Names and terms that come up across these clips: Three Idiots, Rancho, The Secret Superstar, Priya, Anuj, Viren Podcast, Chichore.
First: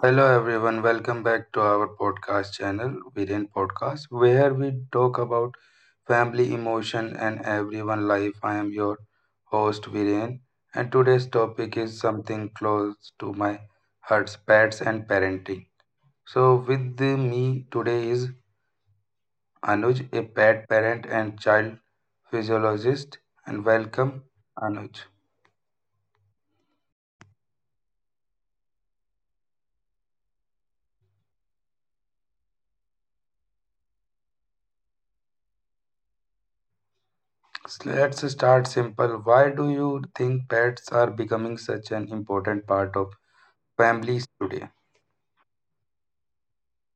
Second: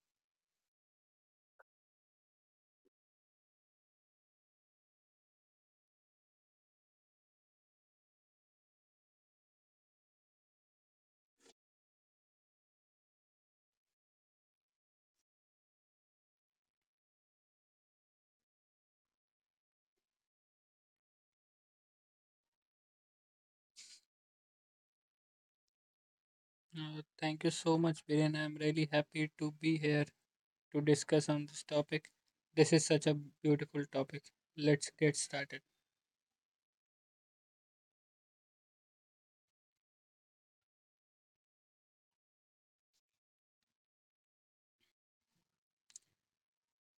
Hello everyone, welcome back to our podcast channel, Viren Podcast, where we talk about family, emotion, and everyone life. I am your host Viren, and today's topic is something close to my heart: pets and parenting. So, with me today is Anuj, a pet parent and child physiologist, and welcome, Anuj. Thank you so much, Viren. I'm really happy to be here to discuss on this topic. This is such a beautiful topic. Let's get started. Let's start simple. Why do you think pets are becoming such an important part of families today?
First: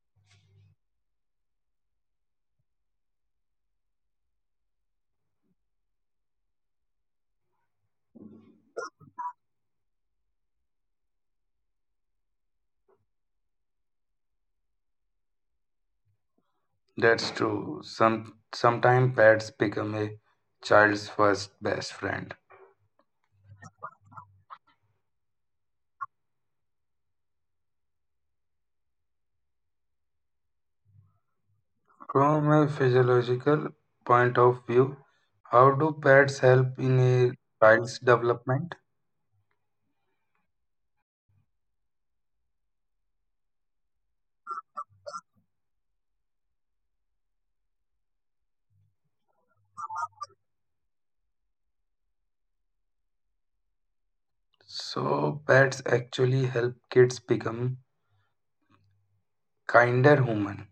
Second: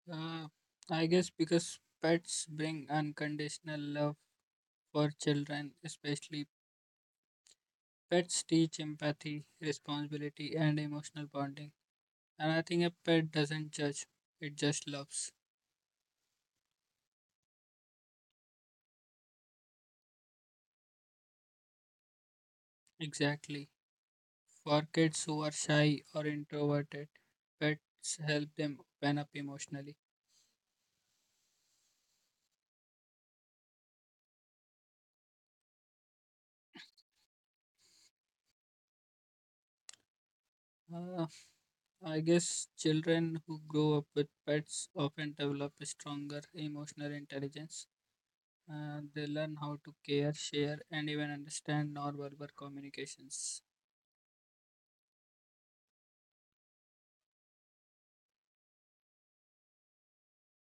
Uh, I guess because pets bring unconditional love for children, especially pets teach empathy, responsibility, and emotional bonding. And I think a pet doesn't judge, it just loves. That's true. Sometimes pets become a child's first best friend. Exactly. For kids who are shy or introverted, pets help them open up emotionally. From a physiological point of view, how do pets help in a child's development? Uh, I guess children who grow up with pets often develop a stronger emotional intelligence. They learn how to care, share, and even understand nonverbal communications. So pets actually help kids become kinder human.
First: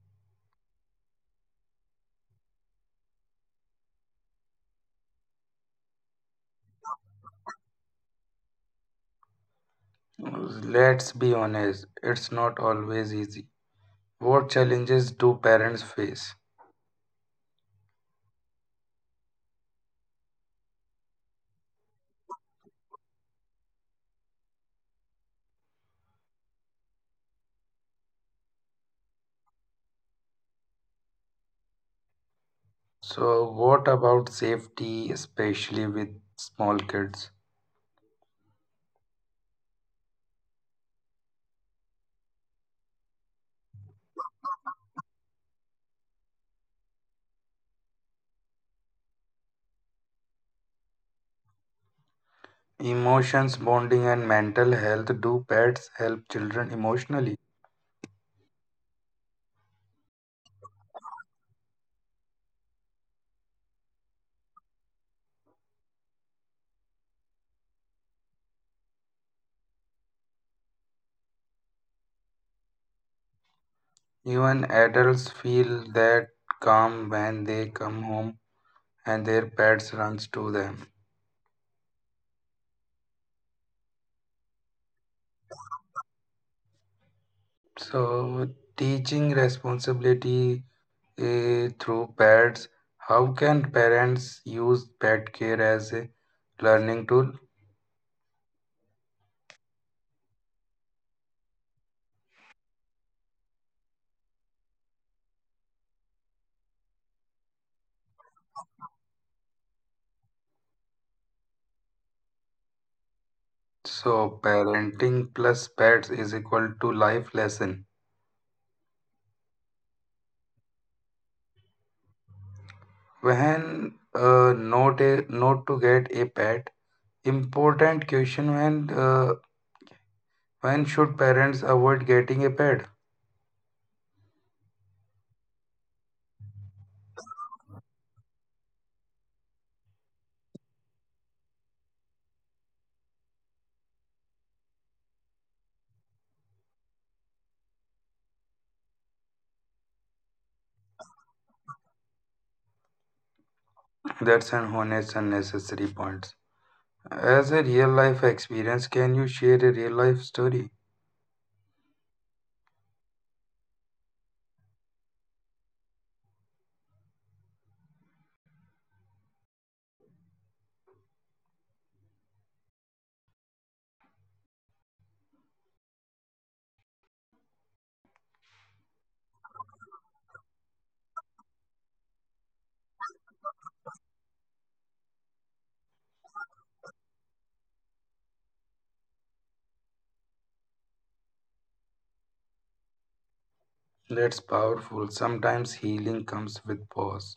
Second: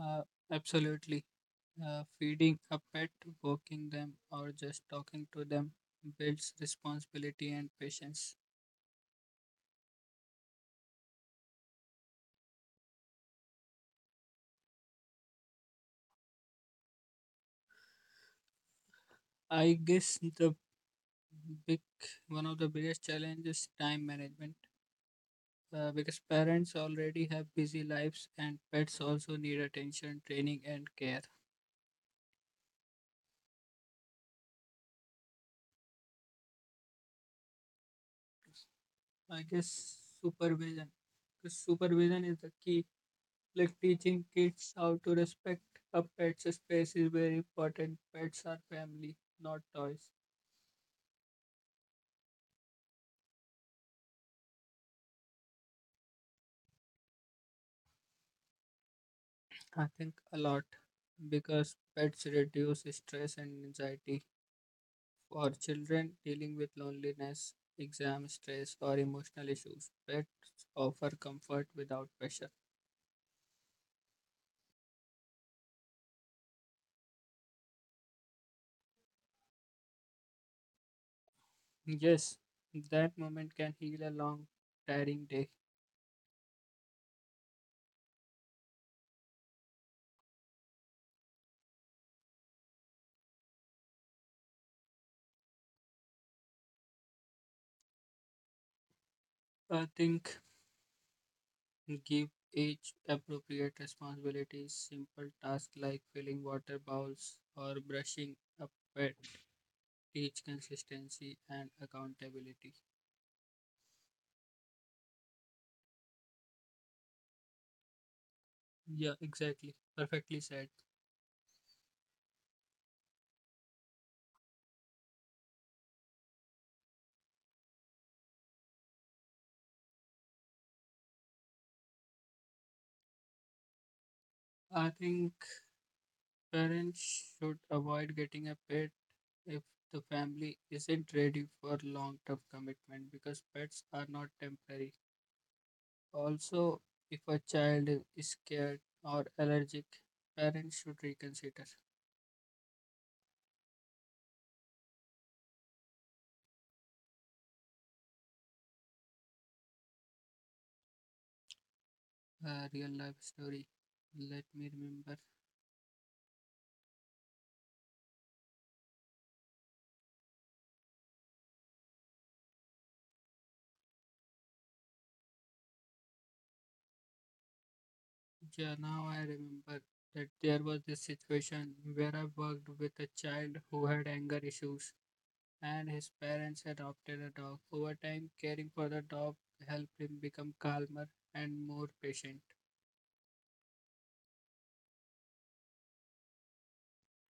Uh, Absolutely. Feeding a pet, walking them, or just talking to them builds responsibility and patience. Let's be honest, it's not always easy. What challenges do parents face? I guess the big one of the biggest challenges time management because parents already have busy lives and pets also need attention, training, and care. So what about safety, especially with small kids? I guess supervision. Because supervision is the key. Like teaching kids how to respect a pet's space is very important. Pets are family, not toys. Emotions, bonding, and mental health. Do pets help children emotionally? I think a lot because pets reduce stress and anxiety for children dealing with loneliness, exam stress, or emotional issues. Pets offer comfort without pressure. Even adults feel that calm when they come home and their pets runs to them. Yes, that moment can heal a long, tiring day. So, teaching responsibility through pets. How can parents use pet care as a learning tool? I think give each appropriate responsibilities. Simple tasks like filling water bowls or brushing a pet teach consistency and accountability. So, parenting plus pets is equal to life lesson. Yeah, exactly. Perfectly said. When not a not To get a pet. Important question, when should parents avoid getting a pet? I think parents should avoid getting a pet if the family isn't ready for long term commitment because pets are not temporary. Also, if a child is scared or allergic, parents should reconsider. That's an honest unnecessary point. As a real life experience, can you share a real life story? A real life story. Let me remember. Yeah, now I remember that there was this situation where I worked with a child who had anger issues, and his parents adopted a dog. Over time, caring for the dog helped him become calmer and more patient. That's powerful. Sometimes healing comes with pause.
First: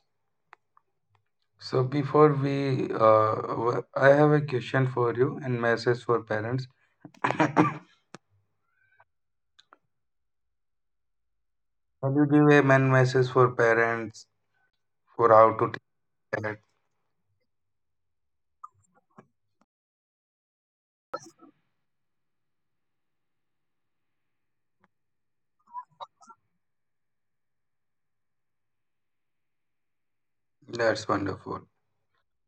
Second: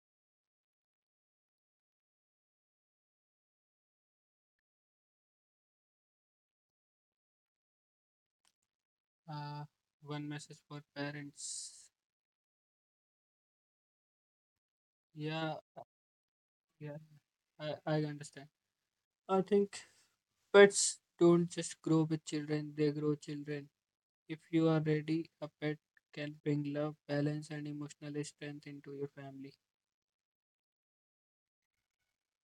So before we, I have a question for you and message for parents. Uh, One message for parents. Can you give a man message for parents for how Yeah, to take that? yeah, I understand. I think pets don't just grow with children, they grow children. If you are ready, a pet can bring love, balance, and emotional strength into your family. That's wonderful.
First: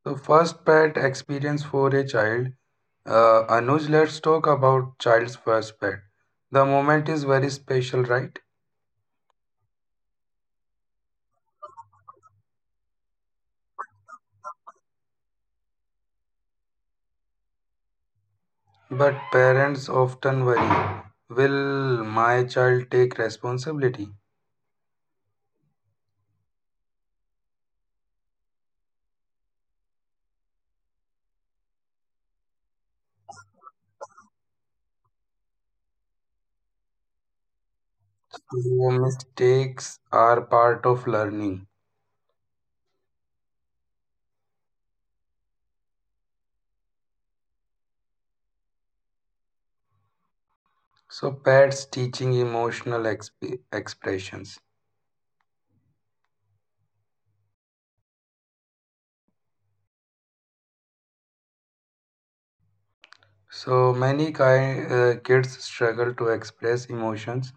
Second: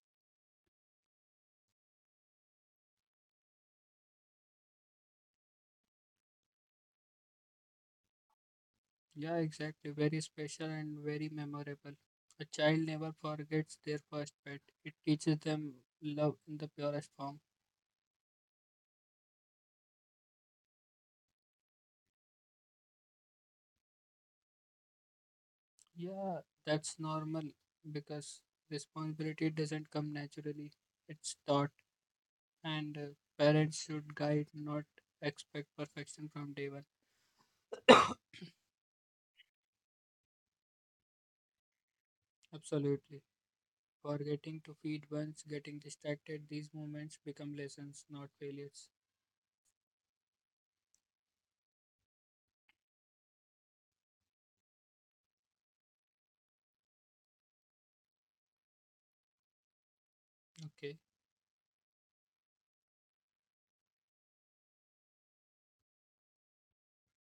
So first pet experience for a child. Anuj, let's talk about child's first pet. The moment is very special, right? Yeah, exactly. Very special and very memorable. A child never forgets their first pet, it teaches them love in the purest form. But parents often worry, will my child take responsibility? Yeah, that's normal because responsibility doesn't come naturally, it's taught, and parents should guide, not expect perfection from day one. Your mistakes are part of learning. Absolutely. Forgetting to feed once, getting distracted. These moments become lessons, not failures. So, pets teaching emotional expressions. Okay. So, many kids struggle to express emotions.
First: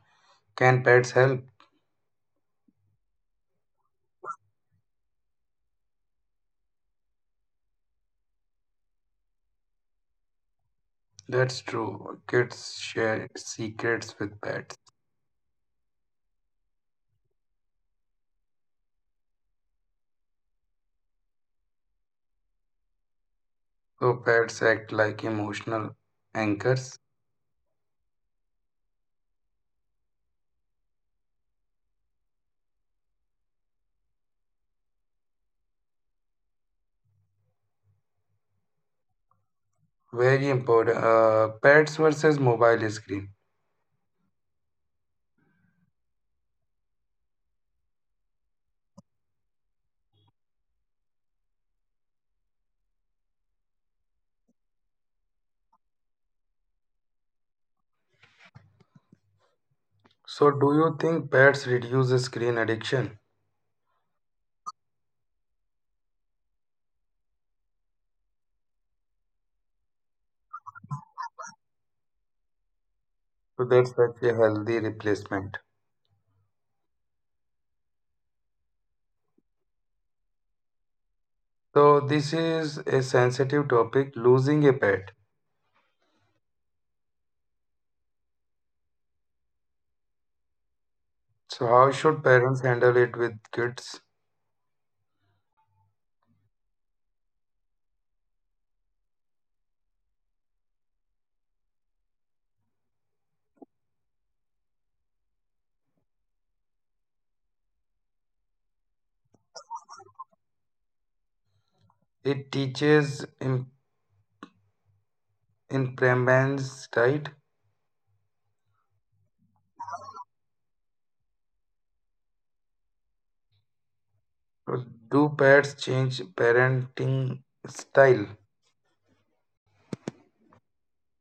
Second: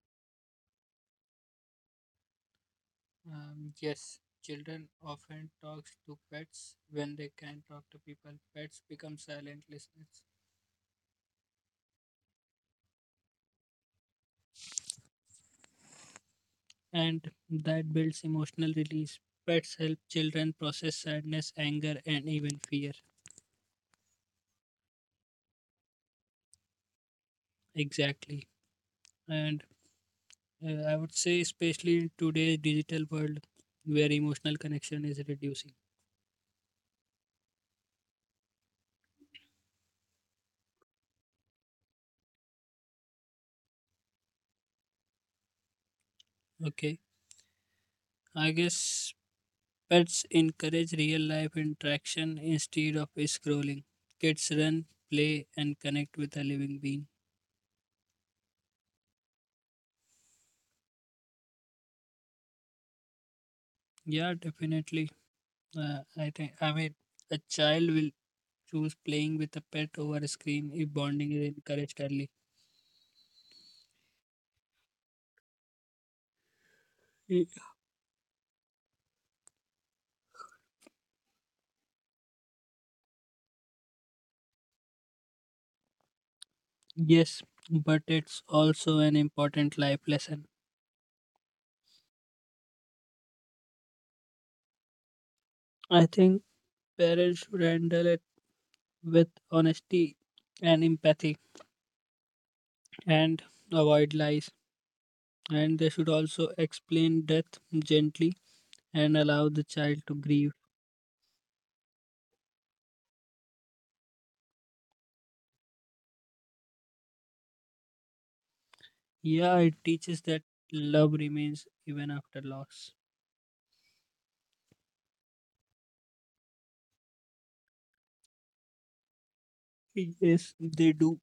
Can pets help? Yes, children often talk to pets when they can not talk to people. Pets become silent listeners, That's true. Kids share secrets with pets. and that builds emotional release. Pets help children process sadness, anger, and even fear. So pets act like emotional anchors. Exactly. And I would say, especially in today's digital world, where emotional connection is reducing. Very important. Pets versus mobile screen. Okay. I guess pets encourage real life interaction instead of scrolling. Kids run, play, and connect with a living being. So do you think pets reduce screen addiction? Yeah, definitely. I think, I mean, a child will choose playing with a pet over a screen if bonding is encouraged early. So that's such a healthy replacement. Y- So this is a sensitive topic, losing a pet. Yes, but it's also an important life lesson. So how should parents handle it with kids? I think parents should handle it with honesty and empathy and avoid lies. And they should also explain death gently and allow the child to grieve. It teaches impermanence, right? Yeah, it teaches that love remains even after loss. So do pets change parenting style? Yes, they do.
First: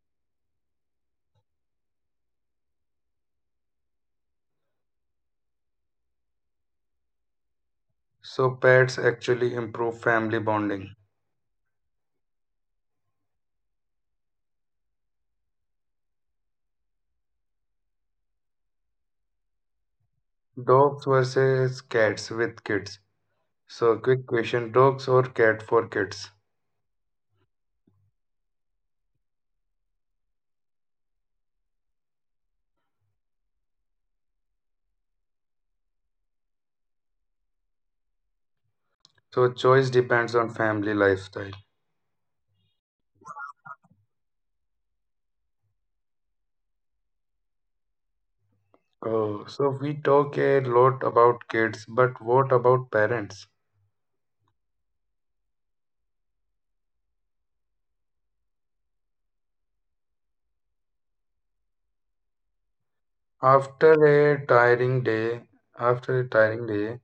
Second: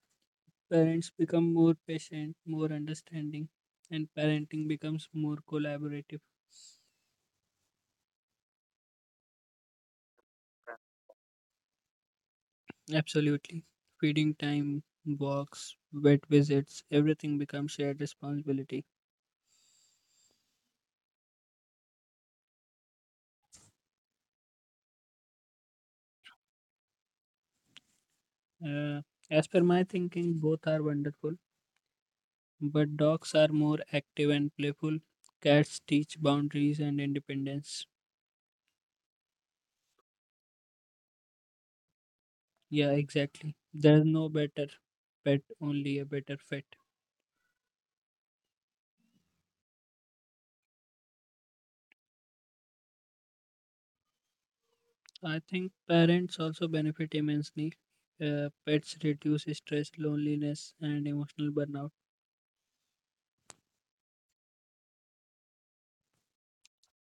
Parents become more patient, more understanding, and parenting becomes more collaborative. So pets actually improve family bonding. Absolutely. Feeding time, walks, vet visits, everything becomes shared responsibility. Dogs versus cats with kids. So, quick question, dogs or cat for kids? Uh, as per my thinking, both are wonderful, but dogs are more active and playful. Cats teach boundaries and independence. So, choice depends on family lifestyle. Yeah, exactly. There's no better pet, only a better fit. Oh, so we talk a lot about kids, but what about parents? I think parents also benefit immensely. Pets reduce stress, loneliness, and emotional burnout. After a tiring day, After a tiring day,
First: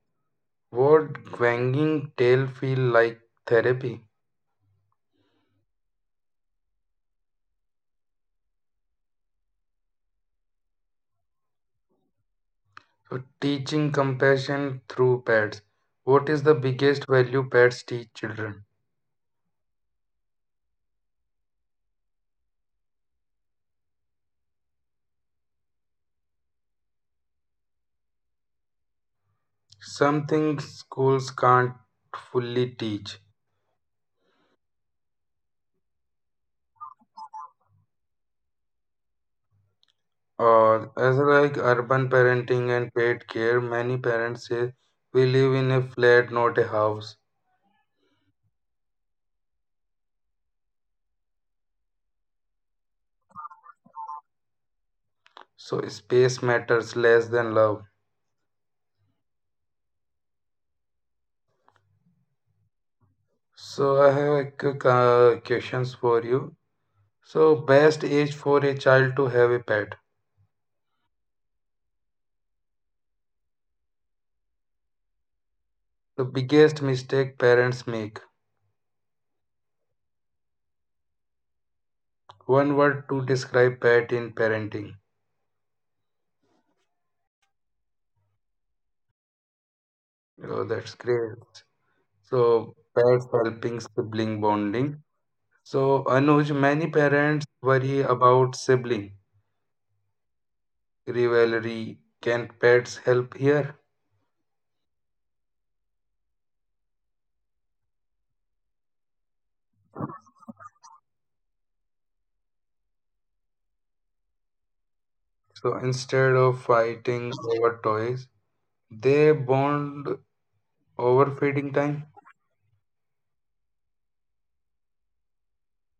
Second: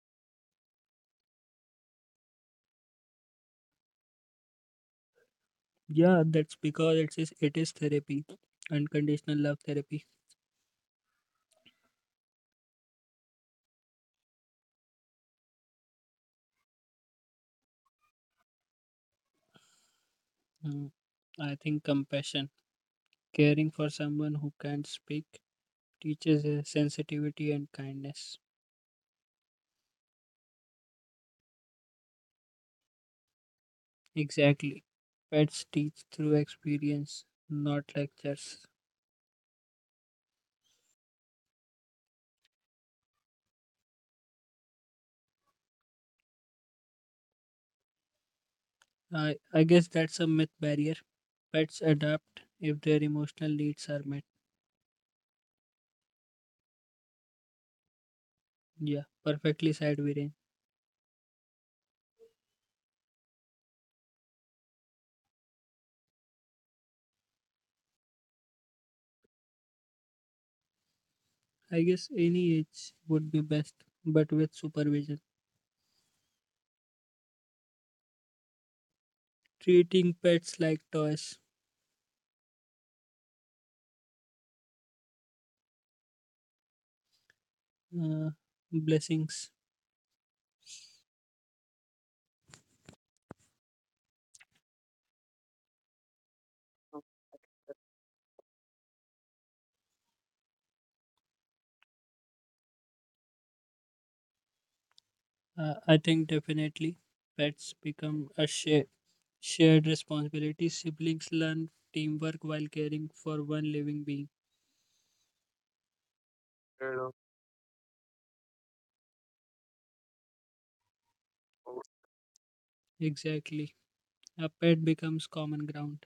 would wagging tail feel like therapy? Yeah, that's because it is therapy, unconditional love therapy. So, teaching compassion through pets. What is the biggest value pets teach children? Mm. I think compassion, caring for someone who can't speak, teaches sensitivity and kindness. Something schools can't fully teach. Exactly. Pets teach through experience, not lectures. Or as like urban parenting and paid care, many parents say we live in a flat, not a house. I guess that's a myth barrier. Pets adapt if their emotional needs are met. So space matters less than love. Yeah, perfectly said, Viren. So I have a quick questions for you. So best age for a child to have a pet. I guess any age would be best, but with supervision. The biggest mistake parents make. Treating pets like toys. One word to describe pet in parenting. uh, Blessings. Oh, that's great. So pets helping sibling bonding. So Anuj, many parents worry about sibling rivalry. Can pets help here? I think definitely pets become shared responsibility. Siblings learn teamwork while caring for one living being. So instead of fighting over toys, they bond over feeding time. Exactly. A pet becomes common ground.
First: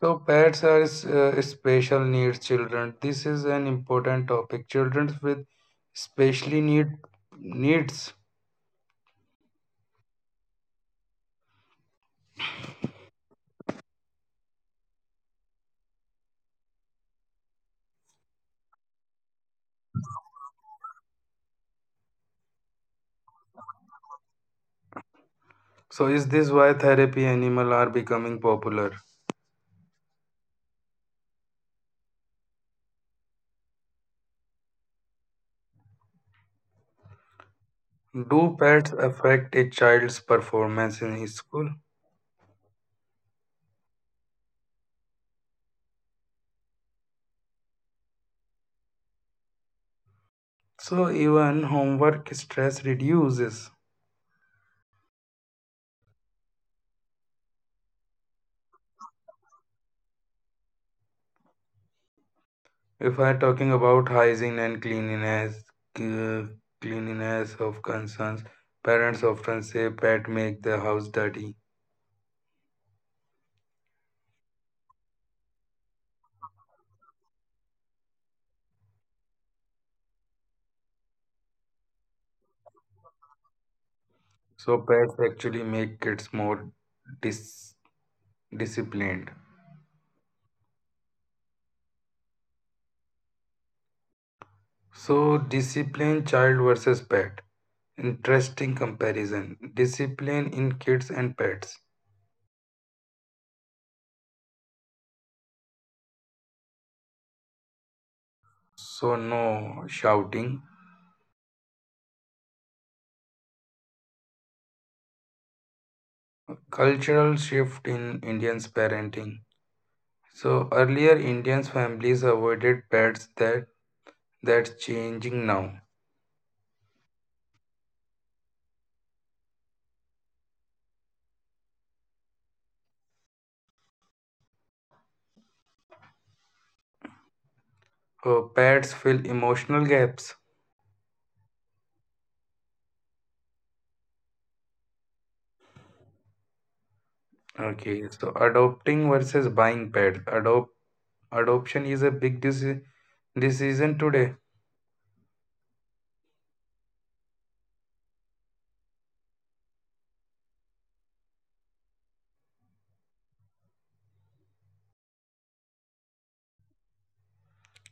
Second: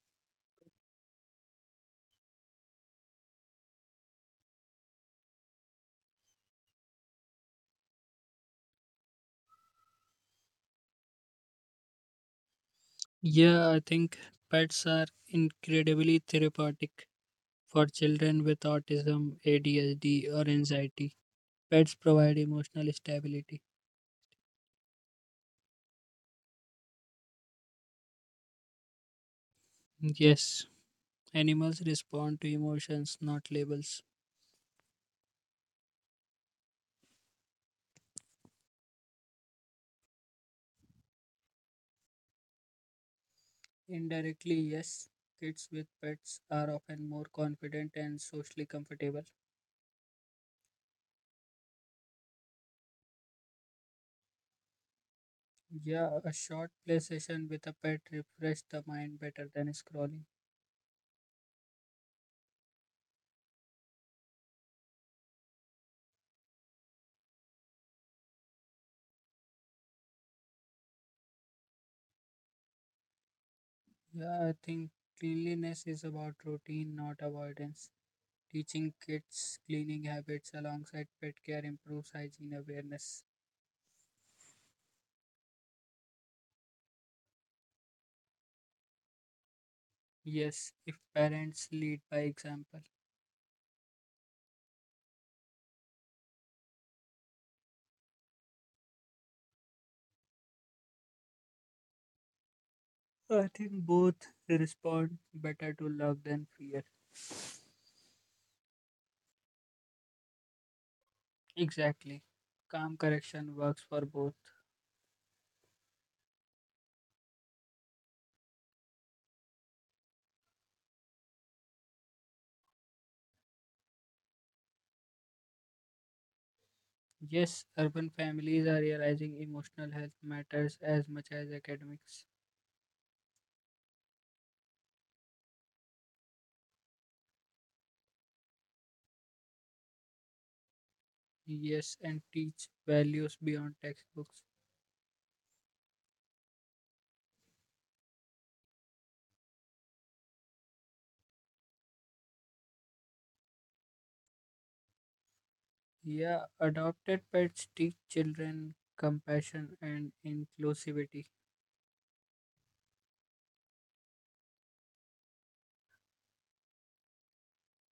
So pets are special needs children. This is an important topic. Children with specially need needs. Yeah, I think pets are incredibly therapeutic for children with autism, ADHD, or anxiety. Pets provide emotional stability. So is this why therapy animal are becoming popular? Yes, animals respond to emotions, not labels. Do pets affect a child's performance in school? Indirectly, yes, kids with pets are often more confident and socially comfortable. So even homework stress reduces. Yeah, a short play session with a pet refresh the mind better than scrolling. If I talking about hygiene and cleanliness, cl- cleanliness of concerns, parents often say pet make the house dirty. Yeah, I think cleanliness is about routine, not avoidance. Teaching kids cleaning habits alongside pet care improves hygiene awareness. So pets actually make kids more dis- disciplined. Yes, if parents lead by example, So disciplined child versus pet. Interesting comparison. Discipline in kids and pets. so I think both respond better to love than fear. So no shouting. Exactly. Calm correction works for both. Cultural shift in Indians parenting. So earlier Indians families avoided pets. That That's changing now. Yes, urban families are realizing emotional health matters as much as academics. Oh, pets fill emotional gaps. Yes, and teach values beyond textbooks. Okay, so adopting versus buying pets. Adoption is a big decision today. Yeah, adopted pets teach children compassion and inclusivity.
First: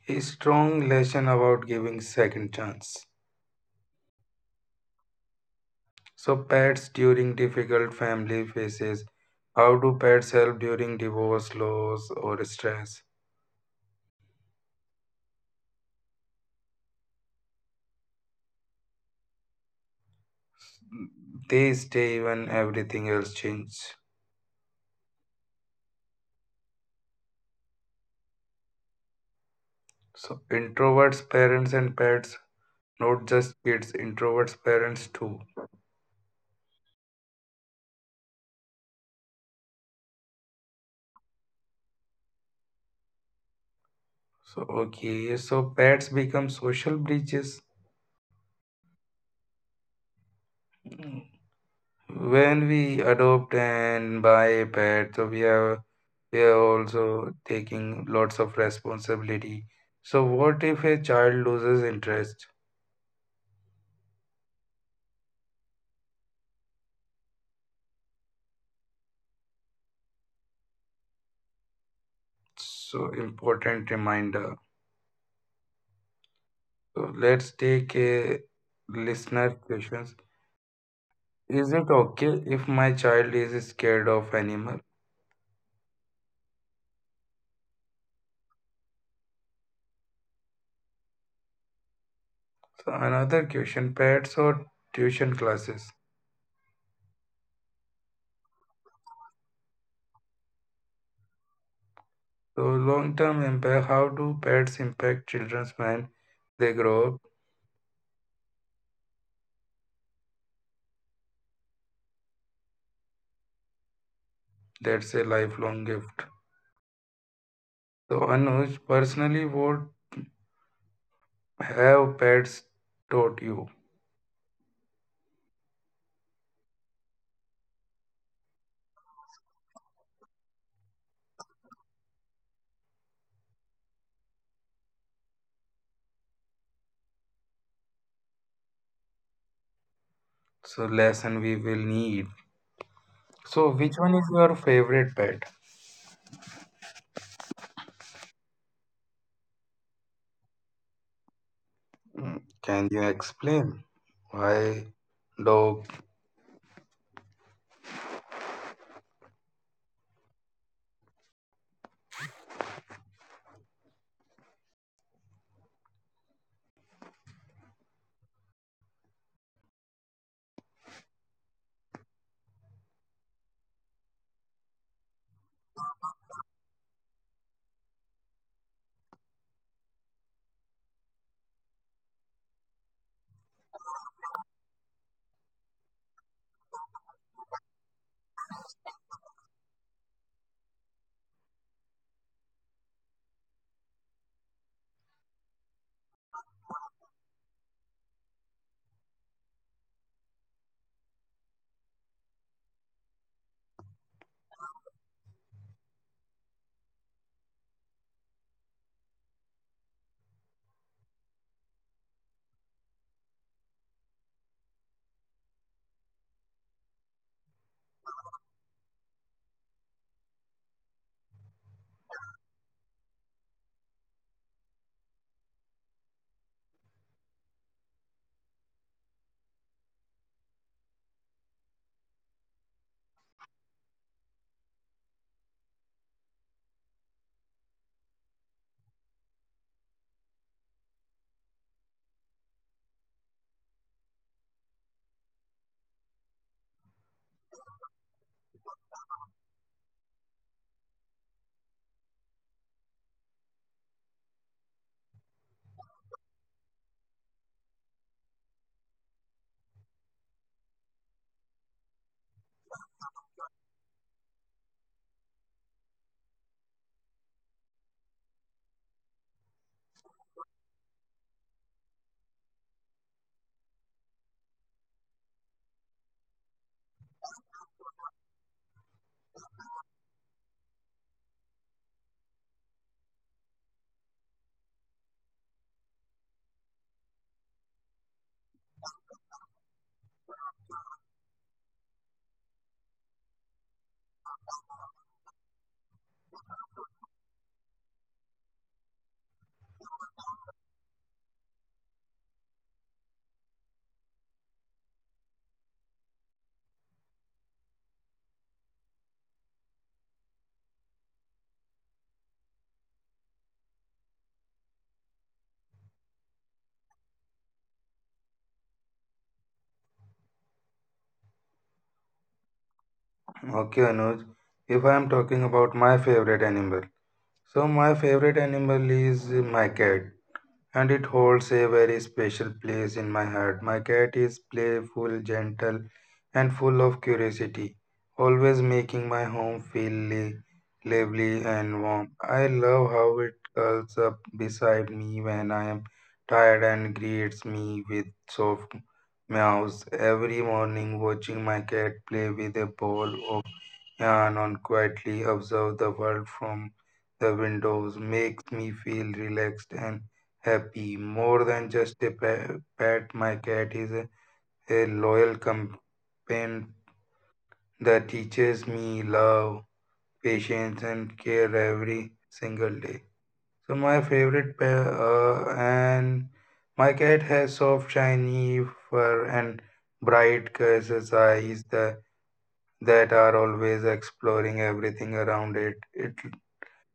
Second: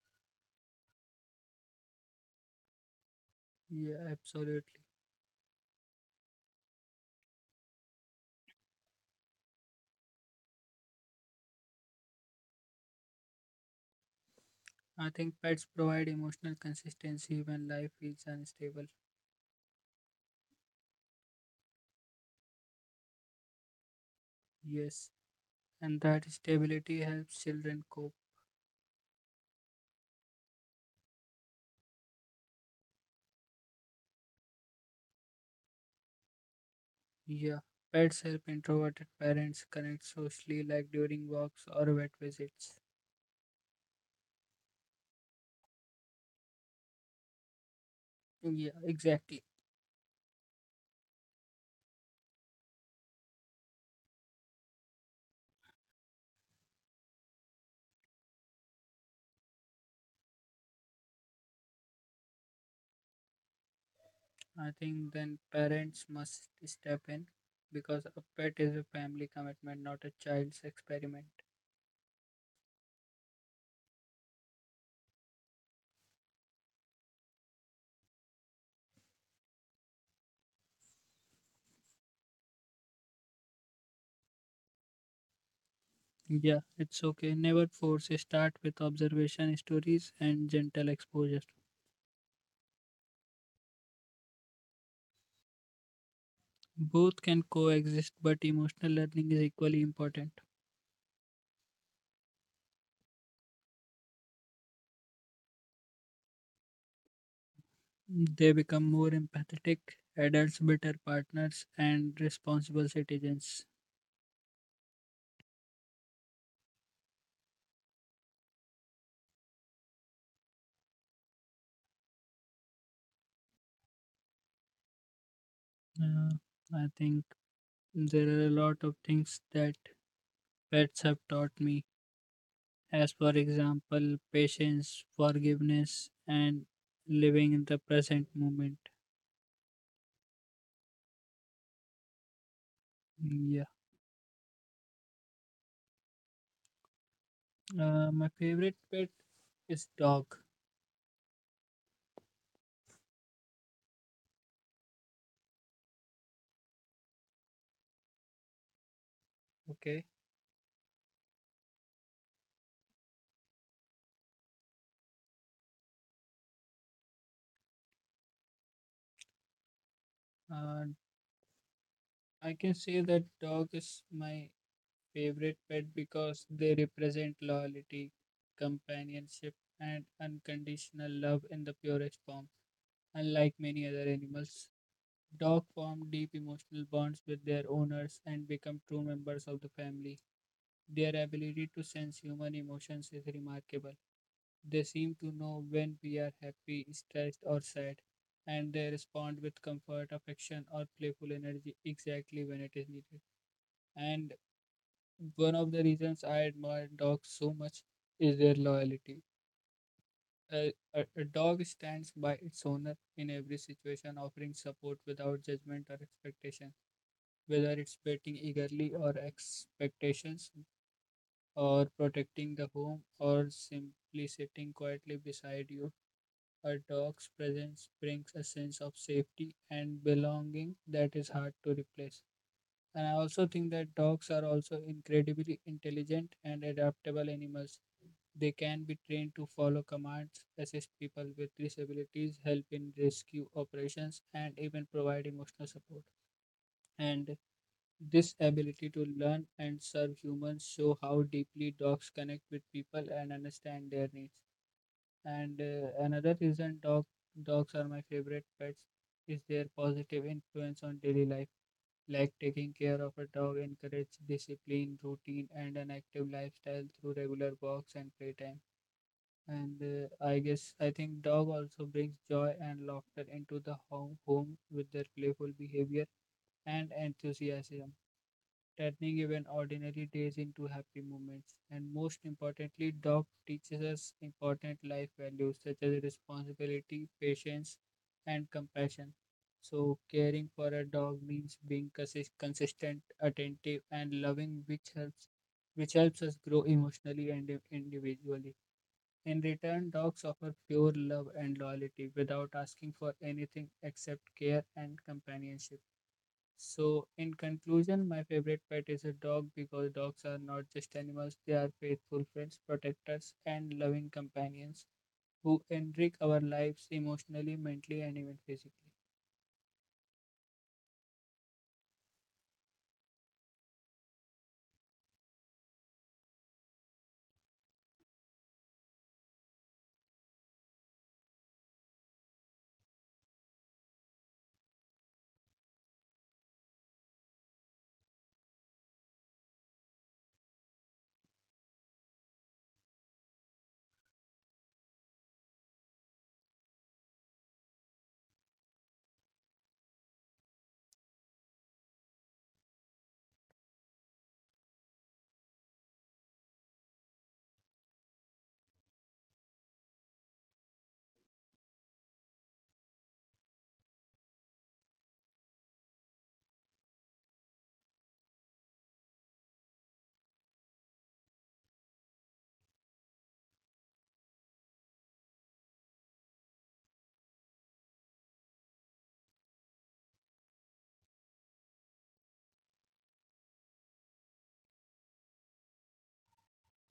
A strong lesson about giving second chance. Yeah, absolutely. So pets during difficult family phases. How do pets help during divorce, loss, or stress? I think pets provide emotional consistency when life is unstable. They stay when everything else changes. Yes, and that stability helps children cope. So introverts, parents, and pets. Not just kids. Introverts, parents too. Yeah, pets help introverted parents connect socially, like during walks or vet visits. So, okay, so pets become social bridges. Yeah, exactly. Mm. When we adopt and buy a pet, so we are also taking lots of responsibility. So, what if a child loses interest? I think then parents must step in because a pet is a family commitment, not a child's experiment. So important reminder. So let's take a listener questions. Is it okay if my child is scared of animal? Yeah, it's okay. Never force. Start with observation stories and gentle exposure. So another question, pets or tuition classes? Both can coexist, but emotional learning is equally important. So long-term impact, how do pets impact children when they grow up? They become more empathetic adults, better partners, and responsible citizens. That's a lifelong gift. So Anuj, personally, what have pets taught you? Uh, I think there are a lot of things that pets have taught me, as for example, patience, forgiveness, and living in the present moment. So lesson we will need. Yeah. So which one is your favorite pet? My favorite pet is dog. Mm, can you explain why dog? Okay. Uh, I can say that dog is my favorite pet because they represent loyalty, companionship, and unconditional love in the purest form. Unlike many other animals, dogs form deep emotional bonds with their owners and become true members of the family. Their ability to sense human emotions is remarkable. They seem to know when we are happy, stressed, or sad, and they respond with comfort, affection, or playful energy exactly when it is needed. And one of the reasons I admire dogs so much is their loyalty. A dog stands by its owner in every situation, offering support without judgment or expectation, whether it's waiting eagerly or expectations, or protecting the home, or simply sitting quietly beside you. A dog's presence brings a sense of safety and belonging that is hard to replace. And I also think that dogs are also incredibly intelligent and adaptable animals. They can be trained to follow commands, assist people with disabilities, help in rescue operations, and even provide emotional support. And this ability to learn and serve humans show how deeply dogs connect with people and understand their needs. And another reason dogs are my favorite pets is their positive influence on daily life like taking care of a dog encourages discipline, routine, and an active lifestyle through regular walks and playtime. And I think dog also brings joy and laughter into the home with their playful behavior and enthusiasm turning even ordinary days into happy moments. And most importantly, dog teaches us important life values such as responsibility, patience, and compassion. So, caring for a dog means being consistent, attentive, and loving, which helps us grow emotionally and individually. In return, dogs offer pure love and loyalty without asking for anything except care and companionship. So, in conclusion, my favorite pet is a dog because dogs are not just animals, they are faithful friends, protectors, and loving companions who enrich our lives emotionally, mentally, and even physically. Okay, Anuj. If I am talking about my favorite animal, so my favorite animal is my cat, and it holds a very special place in my heart. My cat is playful, gentle, and full of curiosity, always making my home feel lively and warm. I love how it curls up beside me when I am tired and greets me with soft meows. Every morning, watching my cat play with a ball of yarn on quietly observe the world from the windows makes me feel relaxed and happy. More than just a pet, my cat is a loyal companion that teaches me love, patience, and care every single day. So my favorite pet, and my cat has soft, shiny fur and bright, curious eyes that are always exploring everything around it. It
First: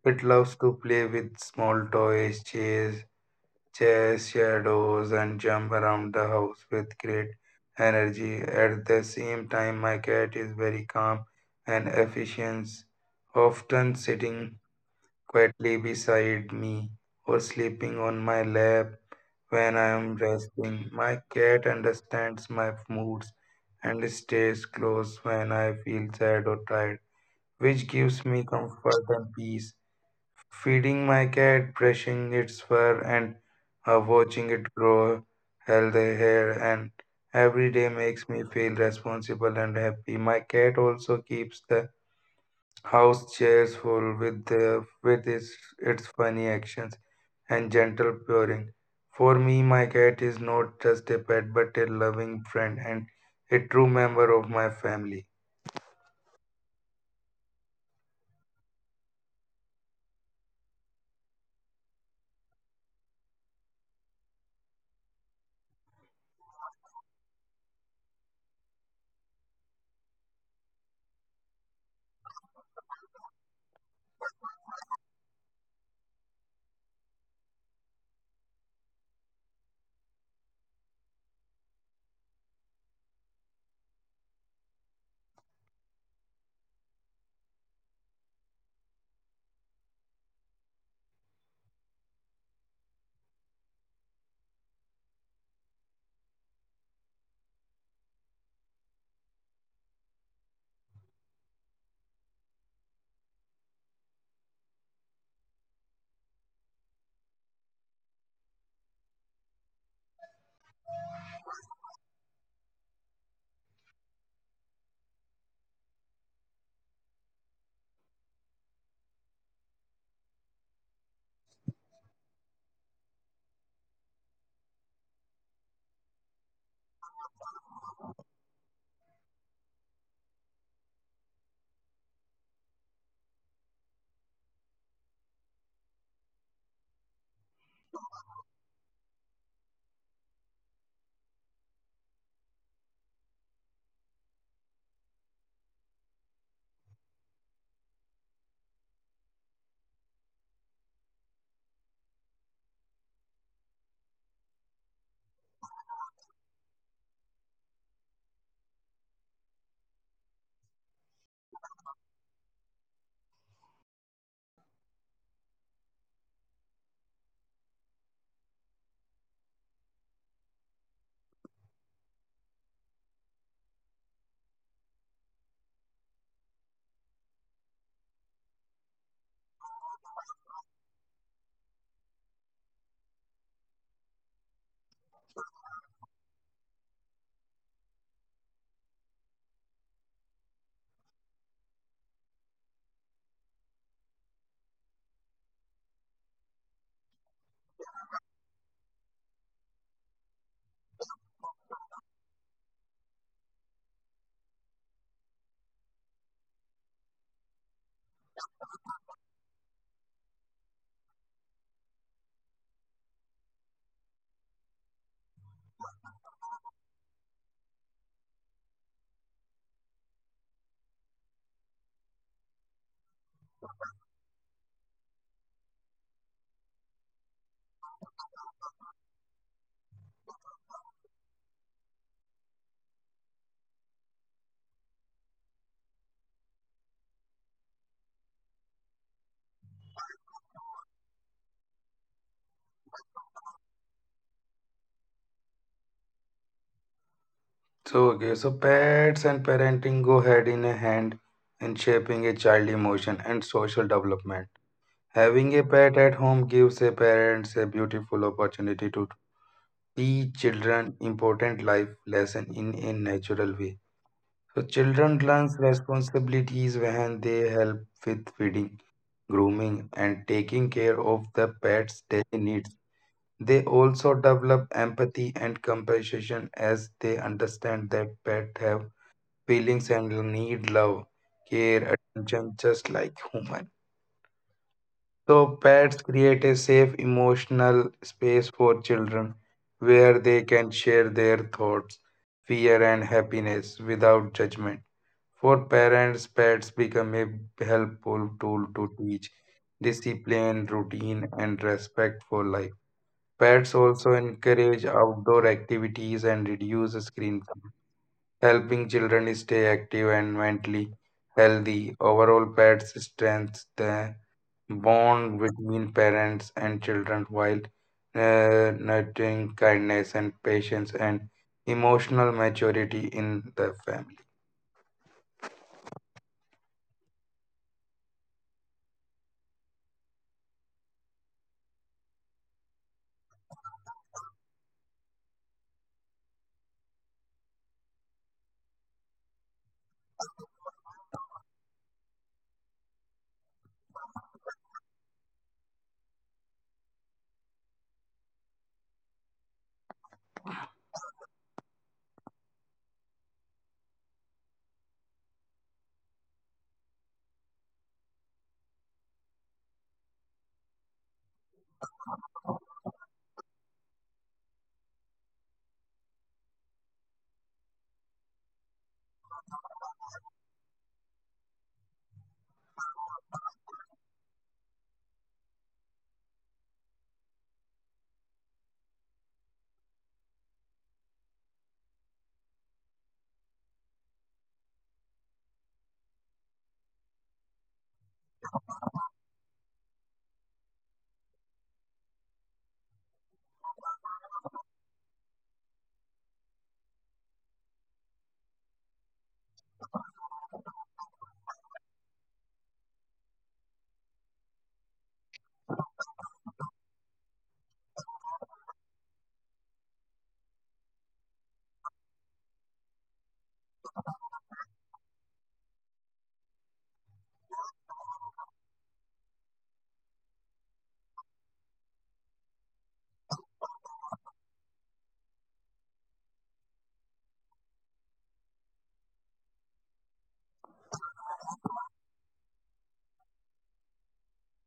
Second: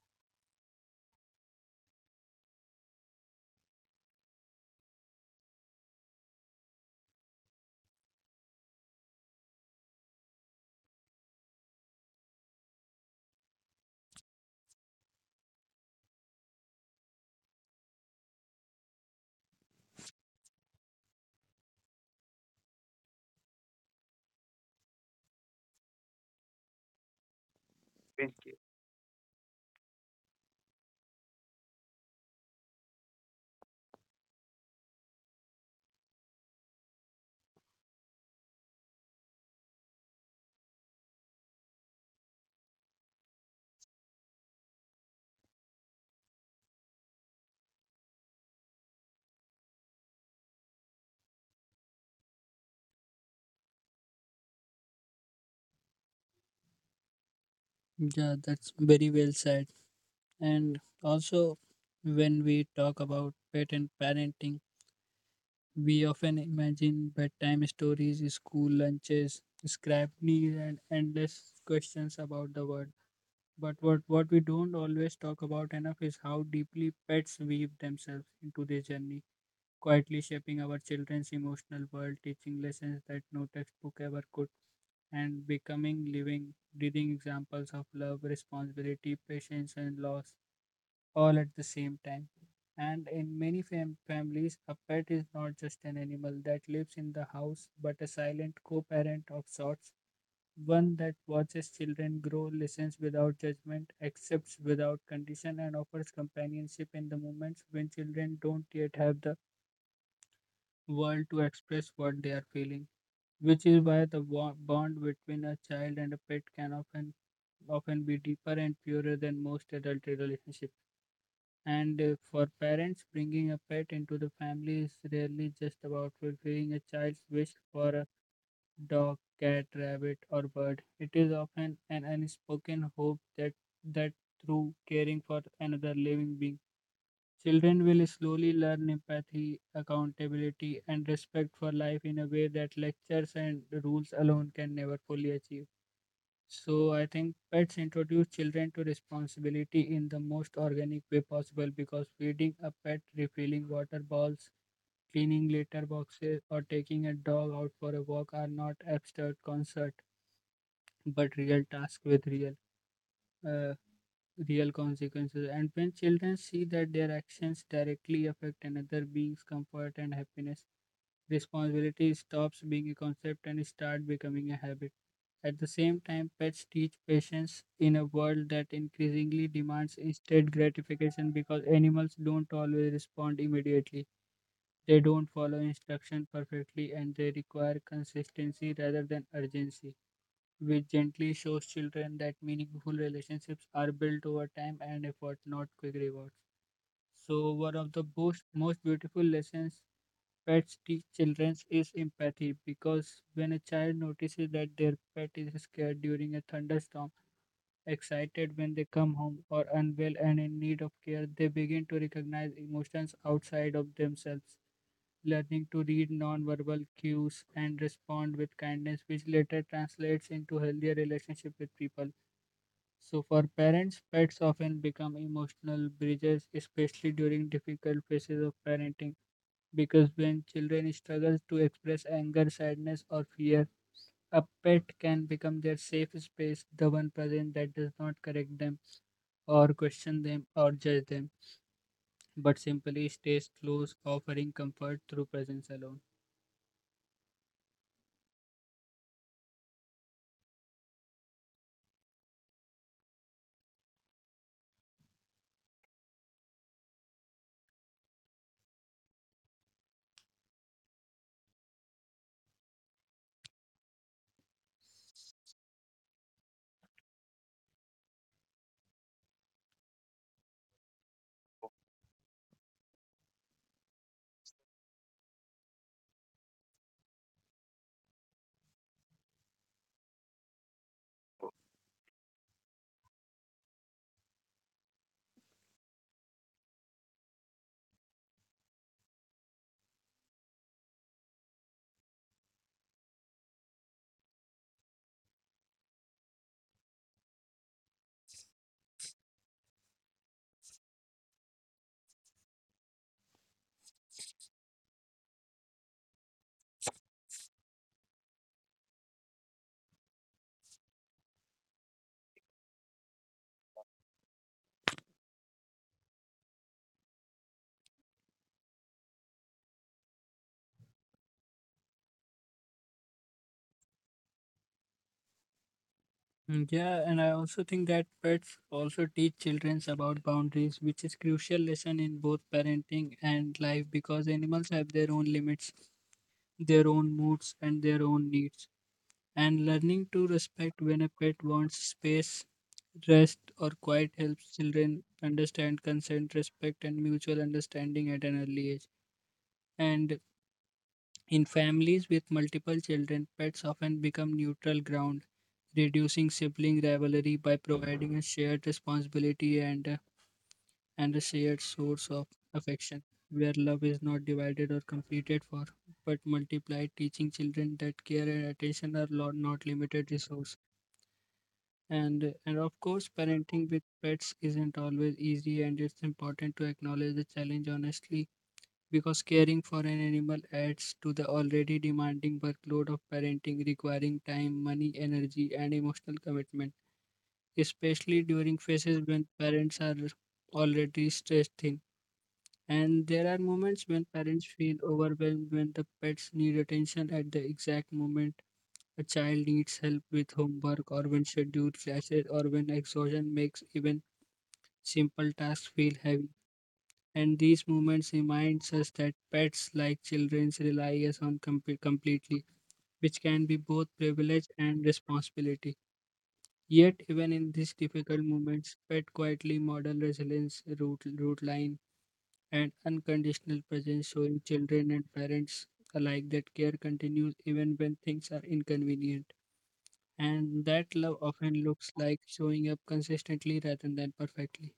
it loves to play with small toys, chase shadows and jump around the house with great energy. At the same time, my cat is very calm and efficient, often sitting quietly beside me or sleeping on my lap when I am resting. My cat understands my moods and stays close when I feel sad or tired, which gives me comfort and peace. Feeding my cat, brushing its fur, and watching it grow healthy hair, and every day makes me feel responsible and happy. My cat also keeps the house chairs full with the, with its funny actions and gentle purring. For me, my cat is not just a pet but a loving friend and a true member of my family. Yeah, that's very well said. And also, when we talk about pet and parenting, we often imagine bedtime stories, school lunches, scrap knees, and endless questions about the world. But what we don't always talk about enough is how deeply pets weave themselves into this journey, quietly shaping our children's emotional world, teaching lessons that no textbook ever could, and becoming living, breathing examples of love, responsibility, patience, and loss all at the same time. And in many families, a pet is not just an animal that lives in the house, but a silent co parent of sorts, one that watches children grow, listens without judgment, accepts without condition, and offers companionship in the moments when children don't yet have the world to express what they are feeling. Which is why the bond between a child and a pet can often be deeper and purer than most adult relationships. And for parents, bringing a pet into the family is rarely just about fulfilling a child's wish for a dog, cat, rabbit, or bird. It is often an unspoken hope that through caring for another living being, children will slowly learn empathy, accountability, and respect for life in a way that lectures and rules alone can never fully achieve. So I think pets introduce children to responsibility in the most organic way possible because feeding a pet, refilling water bowls, cleaning litter boxes, or taking a dog out for a walk are not abstract concert but real tasks with uh, real consequences. And when children see that their actions directly affect another being's comfort and happiness, responsibility stops being a concept and start becoming a habit. At the same time, pets teach patience in a world that increasingly demands instant gratification because animals don't always respond immediately. They don't follow instruction perfectly and they require consistency rather than urgency, which gently shows children that meaningful relationships are built over time and effort, not quick rewards. So, one of the most beautiful lessons pets teach children is empathy because when a child notices that their pet is scared during a thunderstorm, excited when they come home, or unwell and in need of care, they begin to recognize emotions outside of themselves, learning to read nonverbal cues and respond with kindness, which later translates into healthier relationship with people. So, for parents, pets often become emotional bridges, especially during difficult phases of parenting because when children struggle to express anger, sadness, or fear, a pet can become their safe space, the one present that does not correct them or question them or judge them, but simply stays close, offering comfort through presence alone. So, okay, so pets and parenting go hand in hand in shaping a child emotion and social development. Having a pet at home gives a parents a beautiful opportunity to teach children important life lesson in a natural way. So children learn responsibilities when they help with feeding, grooming, and taking care of the pet's daily needs. They also develop empathy and compassion as they understand that pets have feelings and need love, care, attention just like human. So pets create a safe emotional space for children where they can share their thoughts, fear and happiness without judgment. For parents, pets become a helpful tool to teach discipline, routine and respect for life. Pets also encourage outdoor activities and reduce screen time helping children stay active and mentally healthy. Overall, pets strengthens the bond between parents and children while nurturing kindness and patience and emotional maturity in the family. Mm, yeah, and I also think that pets also teach children about boundaries, which is crucial lesson in both parenting and life because animals have their own limits, their own moods, and their own needs. And learning to respect when a pet wants space, rest, or quiet helps children understand consent, respect, and mutual understanding at an early age. And in families with multiple children, pets often become neutral ground, reducing sibling rivalry by providing a shared responsibility and and a shared source of affection, where love is not divided or competed for, but multiplied, teaching children that care and attention are not limited resources. And of course, parenting with pets isn't always easy, and it's important to acknowledge the challenge honestly because caring for an animal adds to the already demanding workload of parenting, requiring time, money, energy, and emotional commitment, especially during phases when parents are already stressed thin. And there are moments when parents feel overwhelmed when the pets need attention at the exact moment a child needs help with homework or when schedule clashes or when exhaustion makes even simple tasks feel heavy. And these moments reminds us that pets like children rely us on completely, which can be both privilege and responsibility. Yet even in these difficult moments, pet quietly model resilience, root line, and unconditional presence showing children and parents alike that care continues even when things are inconvenient. And that love often looks like showing up consistently rather than perfectly.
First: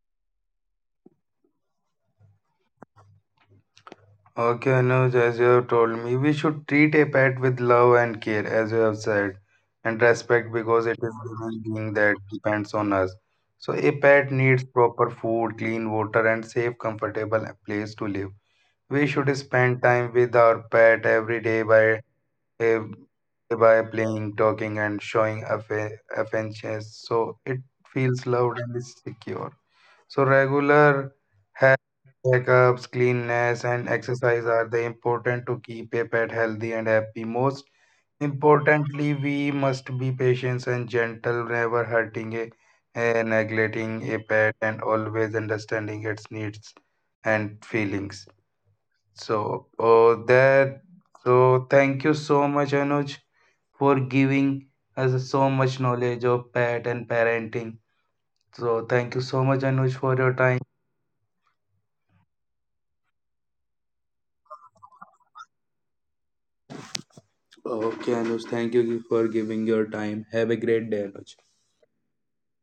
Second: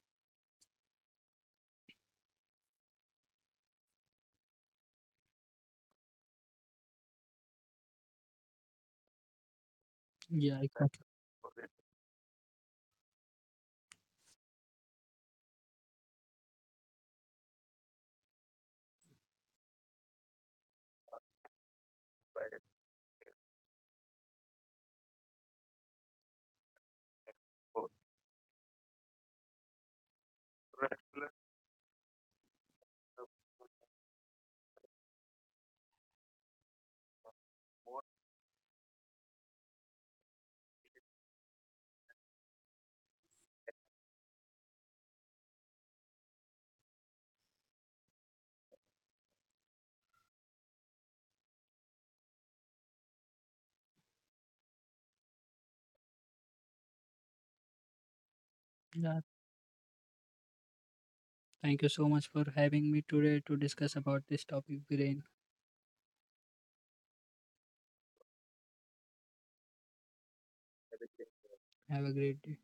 Okay, Anuj, as you have told me, we should treat a pet with love and care, as you have said, and respect Yeah, because it exactly. is a living being that depends on us. So, a pet needs proper food, clean water, and safe, comfortable place to live. We should spend time with our pet every day by eh, by playing, talking, and showing affection so it feels loved and secure. So regular health checkups, cleanness, and exercise are the important to keep a pet healthy and happy. Most importantly, we must be patient and gentle, never hurting neglecting a pet, and always understanding its needs and feelings. So, so thank you so much, Anuj, for giving us so much knowledge of pet and parenting. So, thank you Yeah. so much, Anuj, for your time. Thank you so much for having me today to discuss about this topic, Viren. Okay, Anuj, thank you for giving your time. Have a great day, Anuj. Have a great day.